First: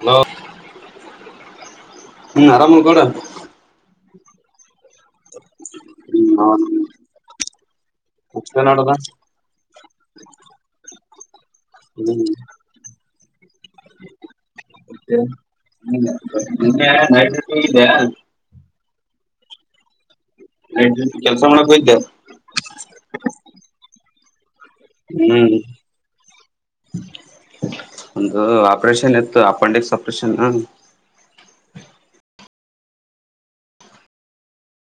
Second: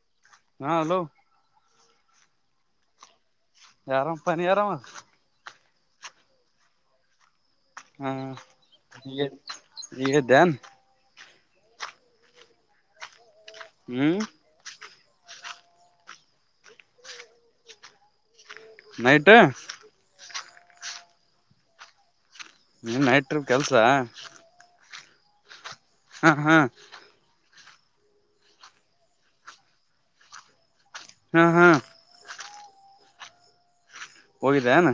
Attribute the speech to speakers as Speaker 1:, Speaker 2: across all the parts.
Speaker 1: Hello
Speaker 2: ಹಾ hello
Speaker 1: ಹ್ಮ್ ಆರಾಮೋಡ
Speaker 2: ಯ ಆರಾಮ ಪಾ ನೀ ಆರಾಮ
Speaker 1: ಹ್ಮ್ ಹ
Speaker 2: ಹಾ ಇ ಈಗ ಯದ್ದೇ
Speaker 1: ಹ್ಮ್
Speaker 2: ಹ್ಮ್
Speaker 1: [unintelligible]
Speaker 2: ನೈಟ್
Speaker 1: ಕೆಲಸ ಮಾಡಕ್ ಹೋಗಿದ್ದೆ
Speaker 2: ನಿನ್ ನೈಟ್ರ ಕೆಲ್ಸ
Speaker 1: ಹ್ಮ್
Speaker 2: ಹಾ ಹಾ
Speaker 1: ಒಂದು ಆಪರೇಷನ್ ಇತ್ತು ಅಪೆಂಡಿಕ್ಸ್ ಆಪ್ರೇಷನ್
Speaker 2: ಹಾ ಹಾ ಹೋಗಿದೆನಾ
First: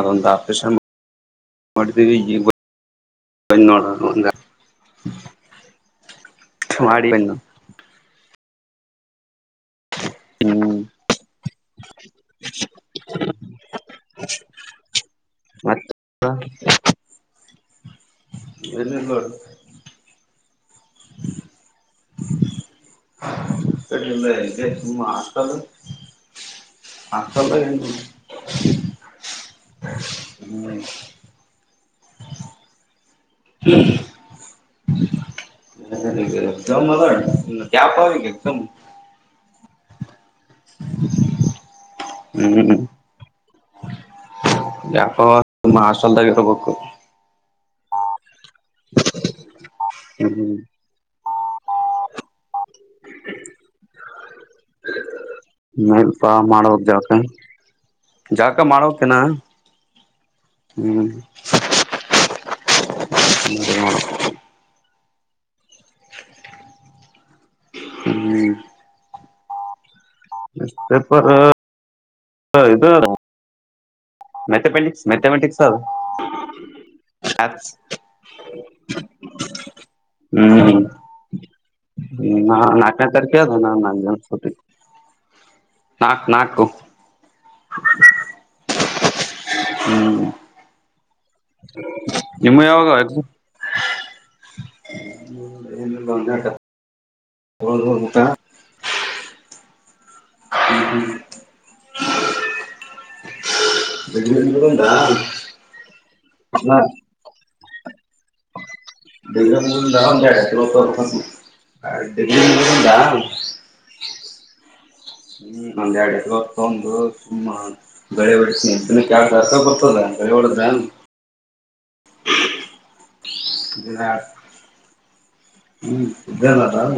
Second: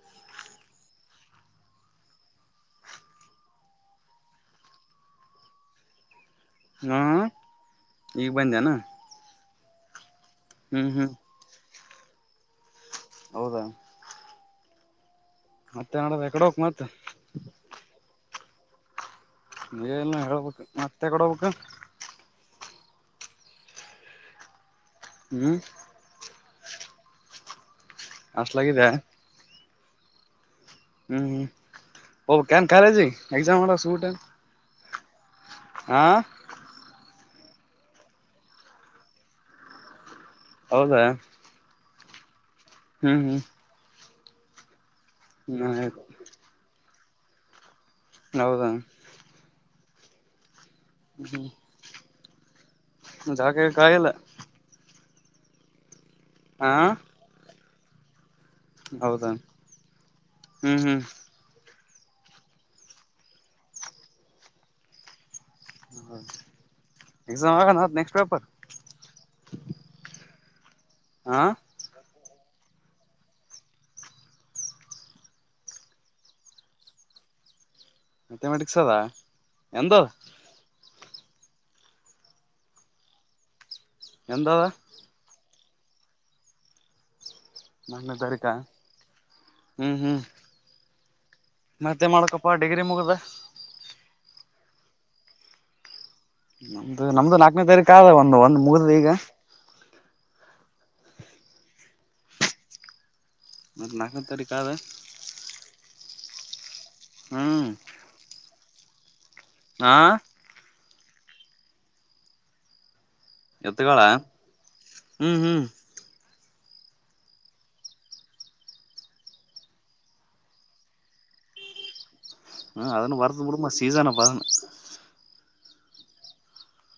Speaker 1: ಅದೊಂದ ಆಪರೇಷನ್ ಮಾಡ್ತೀವಿ ಬ ನೋಡೋಣ ಒಂದ
Speaker 2: ಹ್ಮ
Speaker 1: ಮಾಡಿ ಬಂದು
Speaker 2: ಈಗ ಬಂದೆನ ಹ್ಮ್ ಹ್ಮ್ ಹೌದಾ
Speaker 1: ಮತ್ತ
Speaker 2: ಮತ್ತೆ ನಡ ಎಕಡೆ ಹೋಗ ಮತ್
Speaker 1: ಎಲ್ಲಲ್ಲ
Speaker 2: ಏನಿಲ್ಲ ಹೇಳ್ಬೇಕು ಮತ್ತೆ ಕೊಡ್ಬೇಕು
Speaker 1: [unintelligible] ಎ ಹಾಷ್ಟಲ್
Speaker 2: ಹ್ಮ್
Speaker 1: ಅತ್ತಲ್ಲ ಎಂಟ
Speaker 2: ಅಷ್ಟಲಾಗಿದೆ.
Speaker 1: ಹ್ಮ್
Speaker 2: ಹ್ಮ್ ಹ್ಮ ಹ ಹೋಗ್ಬೇಕಿನ ಕಾಲೇಜಿಗೆ ಎಕ್ಸಾಮ ಎಲ್ಲ ಸೂಟ್ ಆ
Speaker 1: ಜಮ್ಮದ [unintelligible]
Speaker 2: ಹೌದಾ
Speaker 1: ಹ್ಮ್್ಮ್ಮ
Speaker 2: ಹ್ಮ್ ಹ್ಮ್
Speaker 1: ವ್ಯಾಪಾರ
Speaker 2: ಹ್ಮ್
Speaker 1: ನಮ್
Speaker 2: ಆಯ್ತು
Speaker 1: ಹಾಸ್ಟೆಲ್ದಾಗ ಇರ್ಬೇಕು.
Speaker 2: ಹೌದ
Speaker 1: ಹ್ಮ ಹ್ಮ್
Speaker 2: ಹ್ಮ್ ಜಳಕ ಗಿಳಕ ಆಗಿಲ್ಲ
Speaker 1: ನೋಡ್ಪ
Speaker 2: ಹಾ
Speaker 1: ಮಾಡಬೇಕು ಜಳಕ ಇನ್ನ ಜಳಕ ಮಾಡಬೇಕು ಇನ್ನ
Speaker 2: ಹೌದಾ ಹ್ಮ್ ಹ್ಮ್
Speaker 1: ಹ [unintelligible]
Speaker 2: ಹ ಎಕ್ಸಾಮ್ ಆಗಣ [unintelligible]
Speaker 1: ಹ [unintelligible] ಎಷ್ಟ
Speaker 2: ಹಾ
Speaker 1: ಇದು [unintelligible] ಮ್ಯಾಥಮೆಟಿಕ್ಸ್ ಮ್ಯಾಥಮೆಟಿಕ್ಸ್ ಅ
Speaker 2: ಮ್ಯಾಥಮೆಟಿಕ್ಸ್ ಅದ ಎಂದ
Speaker 1: ಹ್ಮ್ [inaudible] ನಾ ನಾಕಕಕದು ನ ಸಿ
Speaker 2: ಎಂದದ
Speaker 1: ನಾಕ್ ನಾಲ್ಕು
Speaker 2: ಬಾನ ತಾರಕ ಹ್ಮ್ ಹ್ಮ್ ಮತ್ತೆ ಮಾಡಕಪ್ಪಾ
Speaker 1: ನಿಮ್ಮ
Speaker 2: ಡಿಗ್ರಿ
Speaker 1: ಯಾವಾಗ
Speaker 2: ಮುಗ್ದ
Speaker 1: ಆಯ್ತು ಹ ಏನಲ್ಲ
Speaker 2: ನಮ್ದು ನಮ್ದು ನಾಲ್ಕನೇ ತಾರೀಕು ಆದ ಒಂದು ಒಂದ್ ಮುಗ್ದ ಈಗ
Speaker 1: ಹ್ಮ್ ಹ್ಮ್
Speaker 2: ಮತ್ ನಾಲ್ಕನೇ ತಾರೀಕ ಆದ
Speaker 1: ಬೆಟಾ
Speaker 2: ಹ್ಮ್ ಹಾ
Speaker 1: ಡಿಗಾವತ್ತುರ್ಡಿಗ [unintelligible]
Speaker 2: ಎತ್ತುಗ
Speaker 1: ಹ್ಮ್ ಅಲ್ಲಿ ಅಡು ಹೊತ ಒಂದು ಸುಮ್ಮ [unintelligible] ಗಳೆ ಹೊಡಸ್ನಕ್ಕೆ ಯ ಜಾತ ಬರ್ತದ ಗಳೆ ಹೊಡಿದ್ರ
Speaker 2: ಹಾ ಅದನ್ನು ವರದ ಮಲ
Speaker 1: ದಿನ
Speaker 2: ಸೀಸನ ಬದ
Speaker 1: ಹ್ಮ್ ಸ್ದ ಆರಾಮ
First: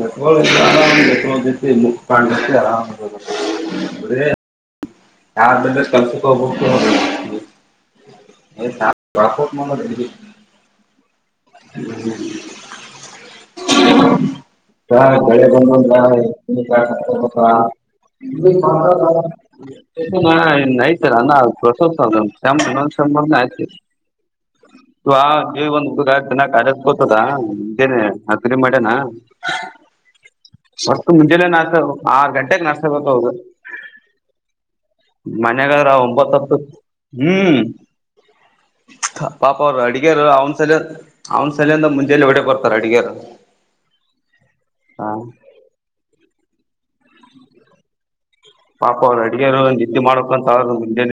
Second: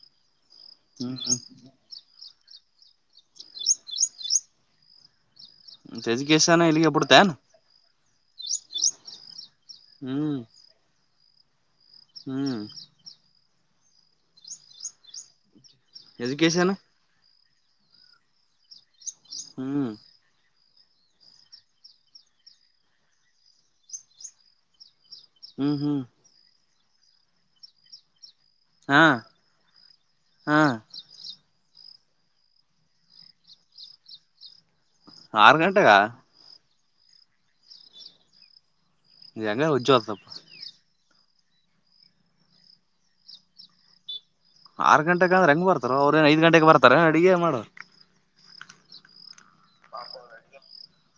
Speaker 2: ಹ್ಮ್ ಹ್ಮ್
Speaker 1: [unintelligible] ಪಂಡಕ್ಕೆ ಆರಾಮ ಅದೇ [unintelligible] ಯಾರ ಬೆಲೆ ಕಲ್ಸಕ
Speaker 2: ಎಜುಕೇಶನ್ ಇಲ್ಲಿಗೆ ಬಿಡ್ತೇನ್
Speaker 1: ಹೋಗ್ಬೇಕು ಎ ತಕು ಮನ
Speaker 2: ಹ್ಮ್
Speaker 1: [unintelligible]
Speaker 2: ಹ್ಮ್
Speaker 1: ಕ ಗಳ ಬಂಧನ್
Speaker 2: ಎಜುಕೇಶನ್
Speaker 1: ಕತ [unintelligible] ಇ ಕ [unintelligible]
Speaker 2: ಹ್ಮ್ [inaudible]
Speaker 1: ಇ ಐತರ ಅ ಪ್ರಸೋತ್ಂಬರ್ನ ಆಯ್ತ ಆ
Speaker 2: ಹ್ಮ್
Speaker 1: ಒಂದು
Speaker 2: ಹ್ಮ್
Speaker 1: ಉಪ ಚನ್ನ ಅದ ಕೊತದಾನೆ ಅದೇ ಮಾಡನಾ
Speaker 2: ಹಾ ಹಾ
Speaker 1: ಮ ಮುಂಜೆ ನಾ್ತ ಆರ್ ಗಂಟೆಗೆಗ್ ನಾಸ್ತಬೇಕ ಹೋಗದು [unintelligible]
Speaker 2: ಆರು ಗಂಟೆಗ
Speaker 1: ಮನ್ಯಗಾದ್ರ ಒಂಬತ್ತತ್ತು ಹ್ಮ್ [unintelligible] ಪಾಪ
Speaker 2: ಹೆಂಗ
Speaker 1: ಅವ್ರು
Speaker 2: ಉಜ್ಜು ಆತಪ್ಪ
Speaker 1: ಅಡಗೆರು ಅವನ್ ಸಲ ಅವ್ನ ಸಲಿಂದ ಮುಂಜೆಯಲ್ಲಿ ಹೊಡೆ ಬರ್ತಾರ ಅಡಗರು
Speaker 2: ಆರ್ ಗಂಟೆಗೆ ಅ್ರ ಹಂಗ ಬರ್ತಾರ ಅವ್ರ ಐದ ಗಟೆಗೆ ಬರ್ತಾರೆ ಅಡಗೆ ಮಾಡ
Speaker 1: ಪಾಪ ಅವ್ರು ಅಡುಗೆ ಒಂದು ಇದಿದ್ದು ಮಾಡಕ್ ಅಂತ್ರ ಮು [inaudible]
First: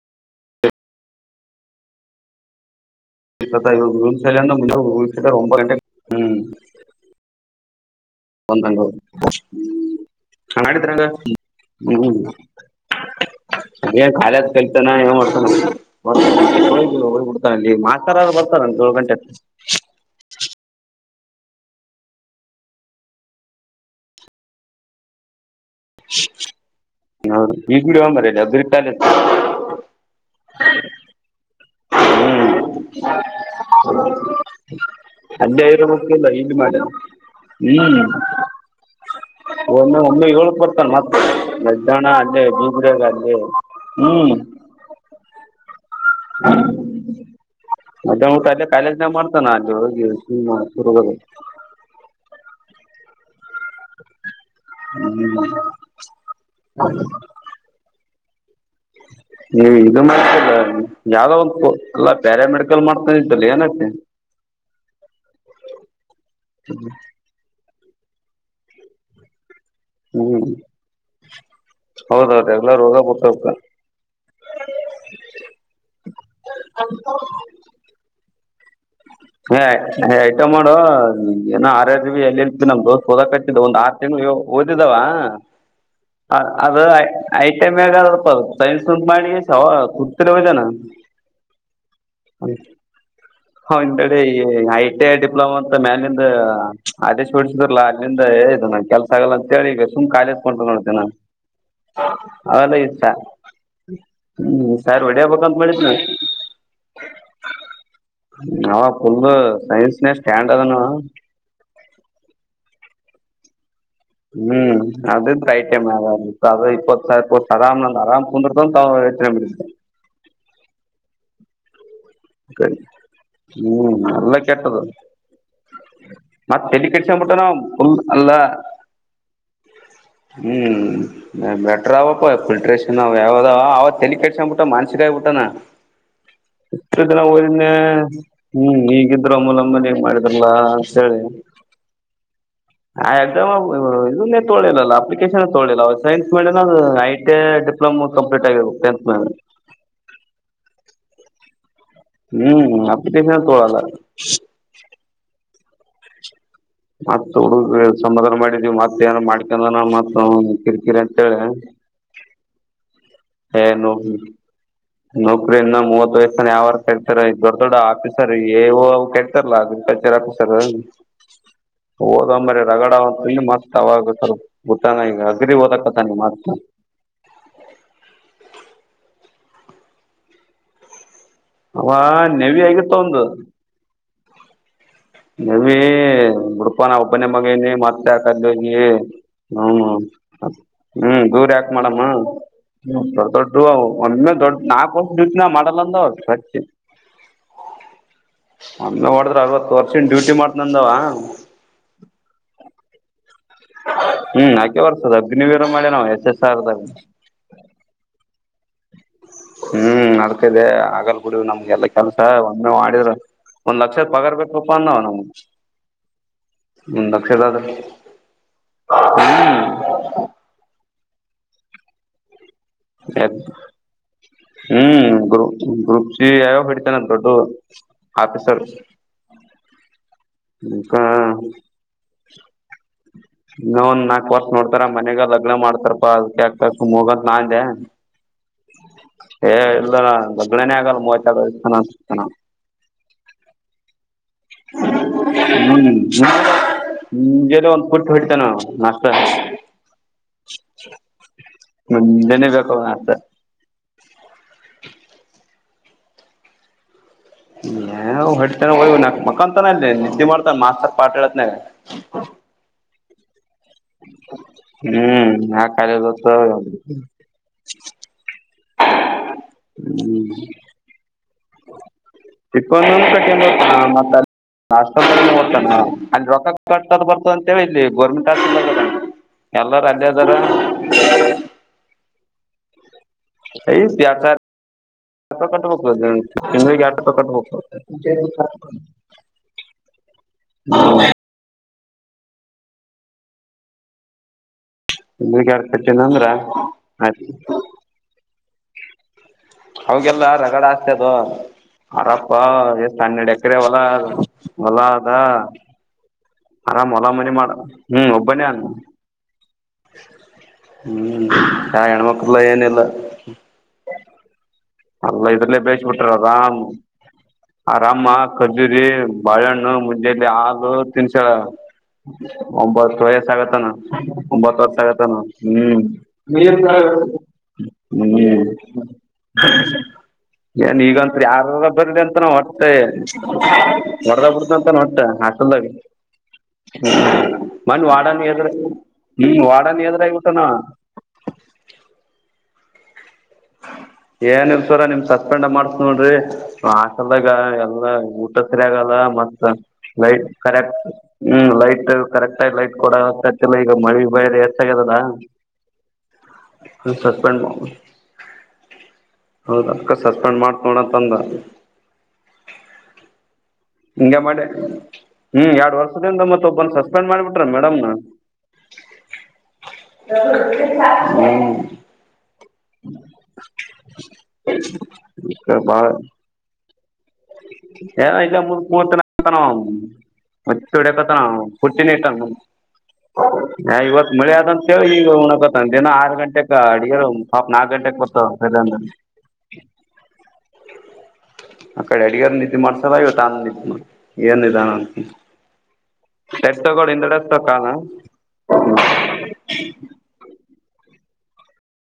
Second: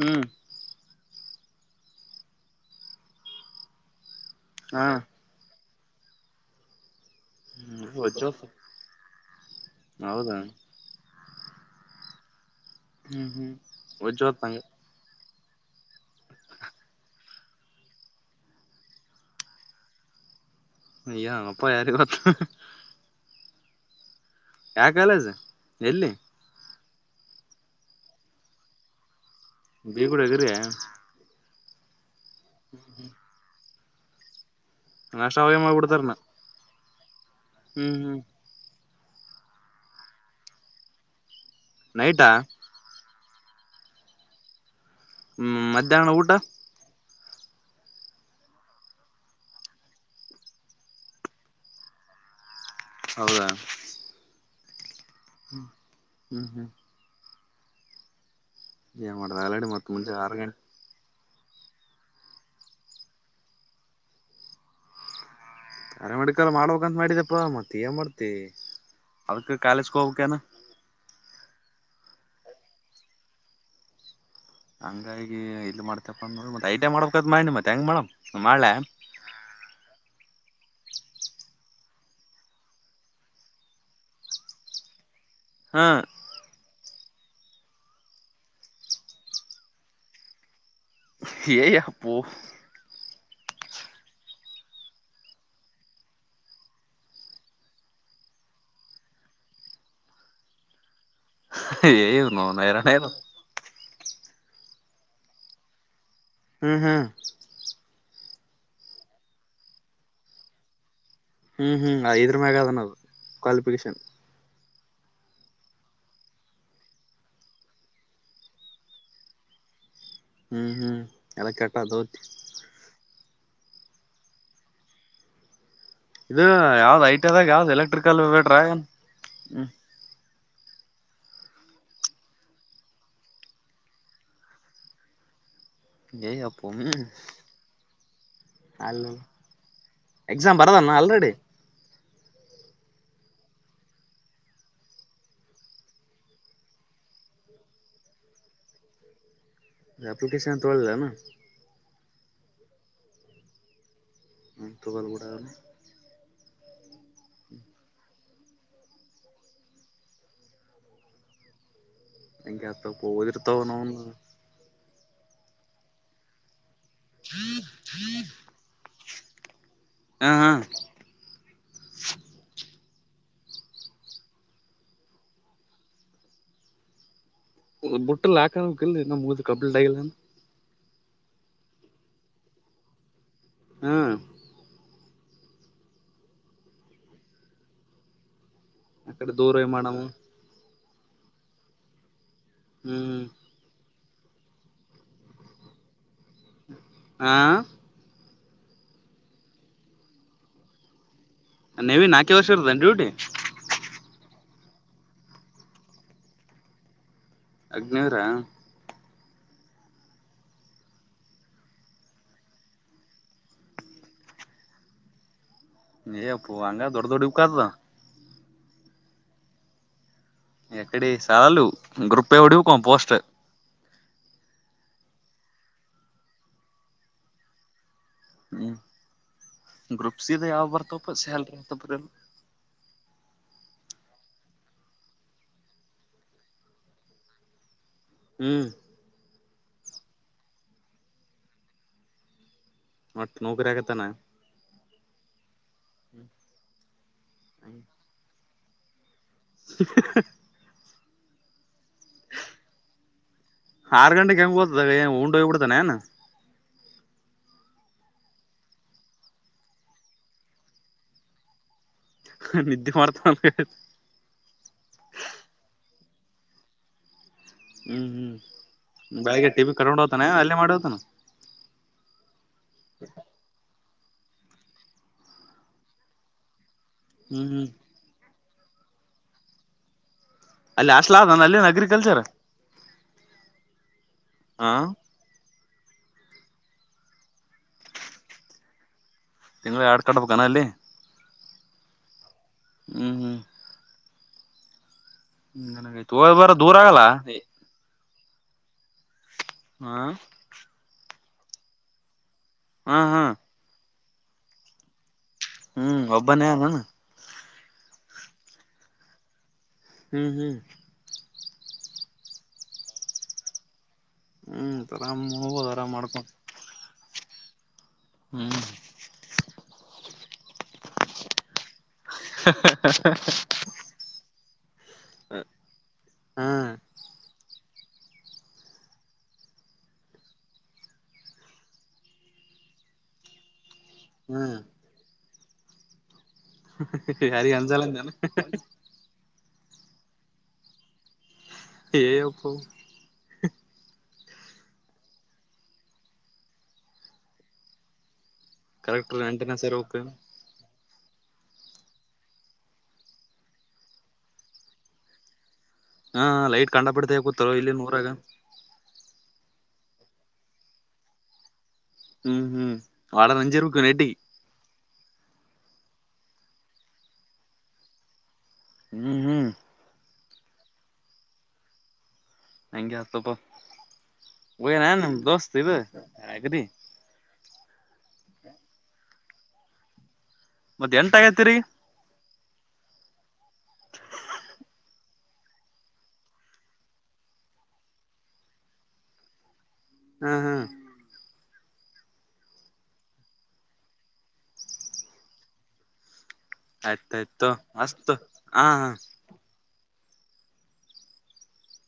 Speaker 2: ಹ್ಮ್
Speaker 1: ಈಥ ಇವಾಗ ಗ ಸಲ ಮುಂ
Speaker 2: ಹಾ
Speaker 1: [unintelligible] ಒಂಬ ಗಂಟೆಗೆ ಹ್ಮ್
Speaker 2: ಹ್ಮ್ ಹ
Speaker 1: ಒಂದಂಗ ಹಟತರಂಗ ಹ್ಮ [unintelligible]
Speaker 2: ಹ್ಮ್ ಹ್ಮ್
Speaker 1: ಸ
Speaker 2: ವಜ್ಜ್
Speaker 1: ಕಾಲ ಕ
Speaker 2: ಓದ್ತಂಗ
Speaker 1: [unintelligible] ಮಾಡ್ತ ಹೋಗ ಬಿಡ್ತಾನ ಇಲ್ಲಿ ಮಾತ ಬರ್ತಾನ ಏಳು ಗಂಟೆತ್ರ [inaudible]
Speaker 2: ಏನೋ ಯಾರಿಗೆ ಗೊತ್ತು ಯಾವ ಕಾಲೇಜು ಎಲ್ಲಿ
Speaker 1: ಹೌ ಈಗಡ ಹಂಬರಲ್ಲ ಅಾಲ [inaudible]
Speaker 2: ಬೇಗೂಡದ್ರೆ [inaudible] ನಾಷ್ಟ
Speaker 1: [inaudible]
Speaker 2: ಅವಾಗೆ ಮಾಡ್ಬಿಡ್ತಾರನ
Speaker 1: ಅದಐರಕ್ಕಲ್ಲ ಇಲ್ಲಿ ಮಾಡ ಹ್ಮ್ [inaudible] ಒಮ್ಮೆ ಒಮ್ಮೆ ಏಳ್ಕ್ ಬರ್ತಾನ ಮತ್ತ ಮಧನ
Speaker 2: ನೈಟಾ
Speaker 1: ಅಲ್ಲೇ ಗರಗೆ ಹ್ಮ್ [inaudible]
Speaker 2: ಹ್ಮ ಮಧ್ಯಾಹ್ನ ಊಟ
Speaker 1: ಅದಲ್ಲ ಕಾಲೇಜಲ್ಲಿ ಮಾಡ್ತಾನೆ
Speaker 2: ಹೌದಾ
Speaker 1: ಹ್ಮ್
Speaker 2: ಏನ್ ಮಾಡ್ದ
Speaker 1: ನೀ
Speaker 2: ಆಲ್ರೆಡಿ ಮತ್
Speaker 1: ಇದು
Speaker 2: ಮುಂಜೆ ಆರು
Speaker 1: ಮಾಡತಲ್ಲ
Speaker 2: ಗಂಟೆ
Speaker 1: ಯಾವುದೋ ಒಂದು ಪ್ಯಾರಾಮೆಡಿಕಲ್ ಮಾಡ್ತೀನಿ ಅಂದಲ್ಲ
Speaker 2: ಪ್ಯಾರಾ ಮೆಡಿಕಲ್ ಮಾಡ್ಬೇಕು ಮತ್ತೆ ಏನ್ ಮಾಡ್ತೀಯಾ ಅದಕ್ಕೂ ಕಾಲೇಜ್ ಹೋಗ್ಬೇಕಾ
Speaker 1: ಹ್ಮ್ ಹೌದೌದು ಎಲ್ಲ ರೋಗ ಗೊತ್ತಾಗ್ತ
Speaker 2: ಹಂಗಾಗಿ ಇಲ್ಲಿ ಮಾಡ್ತಪ್ಪ ಅ ನೋ ಮತ್ತೆ ಐಟಿ ಮಾಡಬೇಕತ್ ಮಾಡಿಿ ಮತ್ತೆ ಹೆಂಗ ಮಾಡಮ್ ಮಾಡಳೆ
Speaker 1: ಐಟಿಐ ಮಾಡು, ಆರ್‌ಎಬಿ ಇಲ್ಲ ಎಲ್ಲೆಲ್ ಬಿ ಮಾಡುವೆ ಏನು ಓದಿದಾವ
Speaker 2: ಹಾ
Speaker 1: ಅದು ಐ ಐಟ ಮೇಘ ಸೈನ್ಸ ಮಾಡ ಕುತಿರೋಜನ [inaudible]
Speaker 2: ಹಪ್ಪು
Speaker 1: ಹಂದಡೆ ಈ ಐ ಟಿ ಐ ಡಿಪ್ಲೊಮಾ ಅಂತ ಮ್ಯಾಲಿಂದ ಆದೇಶ ಬಿಡಿಸಿದ್ರಲ್ಲಾ ಅಲ್ಲಿಂದ ಇ ನ ಕೆಲ್ಸಲ್ಲ ಅಂತಿ ಈಗ ಸುಮ್ ಕಾಲೇಜಕೊಂಡ ನೋಡ್ತೇನಿ ನಾನು
Speaker 2: ಏ ನೋ
Speaker 1: ಅವಲ್ಲ
Speaker 2: ನೈರಾಣ
Speaker 1: ಇಷ್ಟ ಹ್ಮ್ ಸಾರು ಹೊಡಿಯಬೇಕಂತ ಮಾಡಿದ್ ನ
Speaker 2: ಹ್ಮ್ ಹ್ಮ್
Speaker 1: ನಾವ ಫುಲ್ ಸೈನ್ಸ್ನ ಸ್ಟ್ಯಾಂಡ್ ಅದನು
Speaker 2: ಹ್ಮ್ ಹ್ಮ್ ಇದ್ರ ಮ್ಯಾಗ ಅದನದು ಕ್ವಾಲಿಫಿಕೇಶನ್
Speaker 1: [inaudible] ಒಂದ್ರ ತಾವಚ್ಚರ [inaudible]
Speaker 2: ಹ್ಮ್ ಹ್ಮ್ ಎಲ್ಲ ಕೆಟದ ಹೋದು
Speaker 1: ಹ್ಮ್ ಎಲ್ಲ ಕೆಟ್ಟದ
Speaker 2: ಇದು
Speaker 1: ಮತ್ತೆ ಎಟ
Speaker 2: ಯಾವ್ದ್
Speaker 1: ಕಡಸ ಮಟ್ಟಾನ
Speaker 2: ಐಟಿದಾಗ ಯಾವ್ದ್ ಎಲೆಕ್ಟ್ರಿಕಲ್
Speaker 1: ಅಲ್ಲ
Speaker 2: ಬೇಟ್ರ ಏನ್ ಹ್ಮ್
Speaker 1: ಹ್ಮ್ ಮೆಟ್ರ ಅವಪ್ಪ ಫಿಲ್ಟ್ರೇಷನ್ ಅವ ಯಾವಾವ ಅವ ತಲಿ ಕೆಡಸಕೊಂಡ್ ಬಿಟ್ಟ ಮನ್ಸಿ ಆಿಬ ಬಿಟ್ಟಾನ
Speaker 2: ಎ ಅಪ್ಪ
Speaker 1: ಇಷ್ಟ ಜನ ೋದನೆ ಹ್ಮ್
Speaker 2: ಅಲ್ಲ
Speaker 1: ಈಗಿದ್ರು ಅ ಮೂಲಮ್ಮನ ಹೆಗ್ ಮಾಡಿದ್ರಲ್ಲ
Speaker 2: ಎಕ್ಸಾಮ್ ಬರದಾನ
Speaker 1: ಅಂತಂತ ಹೇಳಿ
Speaker 2: ಆಲ್ರೆಡಿ
Speaker 1: ಆ ಎಕ್ಸಾಮ್ ಇದೇ ತೊಳಿಲ್ಲಲ್ಲ ಅಪ್ಲಿಕೇಶನ್ ತೊಳಿಲ್ಲ ಸೈನ್ಸ್ ಮೇಡ ಐ ಟಿ ಡಿಪ್ಲೊಮೋ ಕಂಪ್ಲೀ ಆಗ ಟೆಂತ್ ಮಲೆ
Speaker 2: ಅಪ್ಲಿಕೇಶನ್ ತೊಳಲ್ಲ
Speaker 1: ಹ್ಮ್ ಅಪ್ಲಿಕೇಶನ್ ತಳಲ್ಲ
Speaker 2: ಹ ತೊಗಲ್ ಬಡಾವಲ್ಲ
Speaker 1: ಮತ್ತ್ ಹುಡುಗ ಸಮಾಧಾನ ಮಾಡಿದ್ವಿ ಮತ್ತತ್ ಏನ ಮಾಡ್ಕೊಂಡನ ಮತ್ ಕಿರಿಕಿರಿ ಅಂತೇಳಿ
Speaker 2: ಎಗೆ ಅತ್ತ ಪೋದರ್ತ ಹನಾವ
Speaker 1: ನೌಕ್ರರಿ ಇನ್ನು ಮೂವತ್ ವಯಸ್ಸನ ಯಾವಾಗ ಕಳ್ತಾರ ದೊಡ್ಡ ದೊಡ್ ಆಫೀಸರ್ ಏೋ ಕಳ್ತಾರಲ್ಲ ಅದ
Speaker 2: ಹ
Speaker 1: ರಕ
Speaker 2: ಹಾ
Speaker 1: ಸರ್ ಹಓದಂಬರಿ ರಗಡ ಅಂತಿ ಮತ್ತತ್ ತವ ಆಗರ್ ಗತ್ತಂಗ ಈಗ ಅಗ್ರಿ ಓದಕ್ಕತಾನ್ತ
Speaker 2: ಬುಟ್ಟಲ್ ಹಾಕ ಇ ಮೂದ ಕಬಲು ಡಲ್ಲ
Speaker 1: ಅವಾ ನೆವಿ ಆಗಿತ್ ಅವ್ನ್ದು
Speaker 2: ಹಾ
Speaker 1: ನೇವೀ ಬಿಡುಪಾ ನಾ ಒಬ್ಬನೇ ಮಗ ಏನೆ ಮಾಡ್ ದಾಕದೋಗಿ
Speaker 2: ಆ ಕಡೆ ದೂರ
Speaker 1: ಹ್ಮ್
Speaker 2: ಮಾಡಮ್ಮ
Speaker 1: ಹ್ಮ್ ದೂರ ಯಾಕ್ ಮಾಡಮ್ಮ ಹ್ಮ್ ದೊಡ್ ದೊಡ್ದು ಒಮ್ಮೆ ದೊಡ್ ನಾಕ ವರ್ಷ್ ದಿಂದ ಮಾಡಲ್ಲ ಅಂದ ಅವ್
Speaker 2: ಆ
Speaker 1: ಒಮ್ಮೆ ಮಾಡಿದ್ರ ಅರವತ್ತು ವರ್ಷನ್ ಡ್ಯೂಟಿ ಮಾಡ್ತ್ ನಂದಾವ
Speaker 2: ನೇವಿ ನಾಕೆ ವರ್ಷ ಇರುದೇನ್ ಡ್ಯೂಟಿ
Speaker 1: ಹ್ಮ್ ಯಾಕೆ ಬರ್ತದ ಅಗ್ನಿವೀರ ಮಳೆ ನಾವು ಎಸ್ ಎಸ್ ಸರ್ದಾಗ
Speaker 2: ಅಗ್ನಿವೀರ
Speaker 1: ಹ್ಮ್ ನಡ್ತಿದೆ ಆಗಲ್ ಬೀಡು ನಮ್ಗೆಲ್ಲಾ ಕೆಲ್ಸ ಒಮ್ಮೆ ಮಾಡಿದ್ರ ಒಂದ್ ಲಕ್ಷದ್ ಪಗರ್ಬೇಕಪ್ಪ ಅಂದ ನಾವು
Speaker 2: ಏಪ್ಪು ಹಂಗ ದೊಡ್ ದೊಡ್ದುಕಾದ್ವ
Speaker 1: ಹ್ಮ್
Speaker 2: ಎಕಡೆ ಸಾಲು ಗ್ರೂಪ್ [unintelligible]
Speaker 1: ಎ ಹ್ಮ್ ಗ್ರೂಪ್ ಗ್ರೂಪ್ ಸಿ ಯಯೋ ಬಿಡ್ತನೆ ದೊಡ್ಡು ಆಫೀಸರು
Speaker 2: ಹ್ಮ್ ಗ್ರೂಪ್ ಸಿದು ಯಾವ ಬರ್ತೊಪ್ಪ [unintelligible]
Speaker 1: ಈಗ ಒಂದ್ ನಾಕ್ ವರ್ಷ ನೋಡ್ತರ ಮನೆಗ ಲಗ್ನ ಮಾಡ್ತಾರಪ್ಪಾ [unintelligible]
Speaker 2: ಹ್ಮ್
Speaker 1: ಏ ಇಲ್ಲ ಅಣ ಮದ್ವೆನೇ ಆಗಲ್ಲ ಮೂವತ್ ಎರಡು ವರ್ಷ ತನ ತನ
Speaker 2: ಮತ್ ನೌಕರಿ ಆಗೈತನ
Speaker 1: ಹ್ಮ್ ನಿಂಗೆಲ್ಲ ಒಂದ್ ಪುಟ್ಟ ಹೊಡಿತಾನ ನಾಷ್ [inaudible]
Speaker 2: [inaudible]
Speaker 1: ನೇನಿಬೇಕ್
Speaker 2: ಆರ್ ಗಂಟೆಗೆ ಹೆಂಗ್ ಹೋತದ ಏಂಡು ಹೋಗ್ ಬಿಡ್ತಾನ ಏ
Speaker 1: ಏ ಹೊಡತಾನಯ್ ನಕ್ ಮಕ್ಕಂತಾನ ಇ ನಿದ್ದೆ ಮಾಡ್ತಾನ ಮಾಸ್ತರ್ ಪಾಟ್ ಹೇಳತ್ನ
Speaker 2: ನ ನಿಿದ್ದೆ ಮಾಡ್ತ
Speaker 1: ಹ್ಮ್ ಆ ಕಾರ್ಯದತ್ತ
Speaker 2: ಹ್ಮ್ ಹ್ಮ್ ಬೆಳಿಗ್ಗೆ ಟಿ ಬಿ ಕರ್ಕೊಂಡ
Speaker 1: ಹ್ಮ್
Speaker 2: ಹೋಗತಾನ ಅಲ್ಲೇ ಮಾಡತಾನ
Speaker 1: ಚಿಕ್ಕಂದ ಕಟ್ಟನುತಾನ ಮಾಷ್ಟತಾನ ಅ ರ ಕಟ್ಟದ ಬರ್ತ
Speaker 2: ಹ್ಮ್
Speaker 1: ಅಂತೇ
Speaker 2: ಹ್ಮ್
Speaker 1: ಇಲ್ಲಿ ಗೋರ್ಮೆಂಟ್ ಆ ಎಲ್ಲರ ಅಲ್ಲಿದರ
Speaker 2: ಅಲ್ಲಿ ಅಷ್ಟಲ ಆದಾನ ಅಲ್ಲಿನ್ ಅಗ್ರಿಕಲ್ಚರ್
Speaker 1: [inaudible]
Speaker 2: ಹಾ
Speaker 1: ಕಟ್ಟಬೇಕ ತಿಂಗಳಳಿಗೆ ಎಪ ಕಟ್ಬ
Speaker 2: ತಿಂಗಳು ಆಡ್ ಕಡ್ಬೇಕಣ ಅಲ್ಲಿ
Speaker 1: ಹೌ
Speaker 2: ಹ್ಮ್ ಹ್ಮ್
Speaker 1: [inaudible]
Speaker 2: ನನಗೈತ್
Speaker 1: ಅಂದ್ರ
Speaker 2: ಹೋಗ್ ಬರ ದೂರ ಆಗಲ್ಲ
Speaker 1: ಆಯ್ತು
Speaker 2: ಹ
Speaker 1: ಅವಗೆಲ್ಲ ರಗಡ ಆಸ್ತಿ ಅದು ಅರಪ್ಪ ಎಷ್ಟ
Speaker 2: ಹಾ ಹಾ
Speaker 1: ಹನ್ನಡ್ ಎಕರೆ ಹೊಲಾ ಆದಾ ಹೊಲಾ ಅದಾ
Speaker 2: ಹ್ಮ್ ಒಬ್ಬನೇ ನಾನ
Speaker 1: ಆರಾಮ್ ಹೊಲ ಮನಿ ಮಾಡ ಹ್ಮ್ ಒಬ್ಬನೇ ಅನ್
Speaker 2: ಹ್ಮ್ ಹ್ಮ್
Speaker 1: ಹ್ಞ ಆ ಹೆಣ್ಮಕ್ಳಲ್ಲ ಏನಿಲ್ಲ
Speaker 2: ಹ್ಮ್ ಆರಾಮ್ ನೋಗ್ಬೋದು ಆರಾಮ್ ಮಾಡ್ಕೊಂಡು
Speaker 1: ಹ ಆರಾಮ
Speaker 2: ಹ್ಮ್
Speaker 1: ಖಜೂರಿ ಬಾಳೆಹಣ್ಣು ಮುಂಜೆಯಲ್ಲಿ ಹಾಗು ತಿನ್ಸಳ ಒಂಬತ್ತು ವಯಸ ಆಗತ್ತಾನ ಒಂಬತ್ತು ವರ್ಷ ಆಗತ್ತ ಹ್ಮ್
Speaker 2: ಹಾ
Speaker 1: ಹ್ಮ್ ಏನ್ ಈಗಂತ ಯಾರಾರ ಬರ್ರಿ ಅಂತ ನಾ ಹೊಟ್ಟತ ಹೊರದ ಬಿಡ್ತ
Speaker 2: ಹ್ಮ್
Speaker 1: ಅಂತ ನೋಡ್ತ ಹಲ್ದಾಗ
Speaker 2: ಯಾರಿಗ್ ಅಂಜಲ್ಲ
Speaker 1: ಮನ್
Speaker 2: ಅಂದೇನ
Speaker 1: ವಾಡನ್ ಎದ್ರ ನಿ ವಾಡನ್ ಎದ್ರ ಊಟಾನ
Speaker 2: ಏ ಅಪ್ಪ
Speaker 1: ಏನ್ಸರ ನಿಮ್ ಸಸ್ಪೆಂಡ್ ಮಾಡ್ಸ ನೋಡ್ರಿ ಆಸೆಲ್ದಾಗ ಎಲ್ಲ ಸಸರೆ ಆಗಲ್ಲ
Speaker 2: ಕರೆಕ್ಟ್
Speaker 1: ಮತ್ತ
Speaker 2: ಮೇಂಟೆನೆನ್ಸ್ ಇರ್ಬೇಕು
Speaker 1: ಲೈಟ್ ಕರೆಕ್ಟ್ ಹ್ಮ್ ಲೈಟ್ ಕರೆಕ್ಟ್ ಆಗಿ ಲೈಟ್ ಕೊಡಚ್ಚಲ್ಲ ಈಗ ಮಳಿ ಬೈ ಹೆಚ್ಚ ಆಗ್ಯದದ
Speaker 2: ಹಾ ಲೈಟ್ ಕಂಡ ಬಿಿಡ್ತ ಕೂತ ಇಲ್ಲಿ ನೂರಾಗ
Speaker 1: ಹೌದು ಅಕ್ಕ ಸಸ್ಪೆಂಡ್ ಮಾಡ್ ನೋಡಂತಂದ
Speaker 2: ಹ್ಮ್ ಹ್ಮ್ ವಾಳ ನಂಜರ್
Speaker 1: ಹಿಂಗ ಮಾಡಿ ಹ್ಮ್ ಎರಡ್ ವರ್ಷದಿಂದ ಮತ್ ಒಬ್ಬನ್ ಸಸ್ಪೆಂಡ್ ಮಾಡಿಬಿಟ್ರ ಮೇಡಮ್ ನ
Speaker 2: ಹ್ಮ್ ಹ್ಮ್
Speaker 1: ಹ್ಮ್
Speaker 2: ಹಂಗೆ ಆತಪ ನಮ ದೋಸ್ತ್
Speaker 1: ಇಕ ಬಾಳ
Speaker 2: ಇದುಗರಿ
Speaker 1: ಏ ಇಗ ಮು ಪೂರ್ತನತನ
Speaker 2: ಮತ್ ಎಂಟ
Speaker 1: ಒಡತನ
Speaker 2: ಆಗತಿರಿ
Speaker 1: ಪುತಿನ ಇಟ್ಟ ಹ ಇವತ್ ಮಳೆ ಅದಂತ ಹೇಳಿ ಈಗ ಉಣಕತ್ತ ದಿನ ಆರು ಗಂಟೆಕ್ ಅಡಗೆ ಹಾಪ್ ನಾಕ ಗಂಟೆಗೆ ಕೊೊತ್ತ
Speaker 2: ಹಾ ಹಾ
Speaker 1: ಆ ಕಡೆ ಅಡಗಾರ ನಿಿದ್ದ ಮಾಡ್ಸಲ ಇವತ್ತುಾನ ನಿ ಏನಿದ್ದಾನ ಎಡ್ ತಗೋಳ ಇಿಂದಡೆಸ್ತ
Speaker 2: ಆಯ್ತಾಯ್ತು
Speaker 1: ಕಾನ
Speaker 2: ಅಸ್ತು ಹ ಹ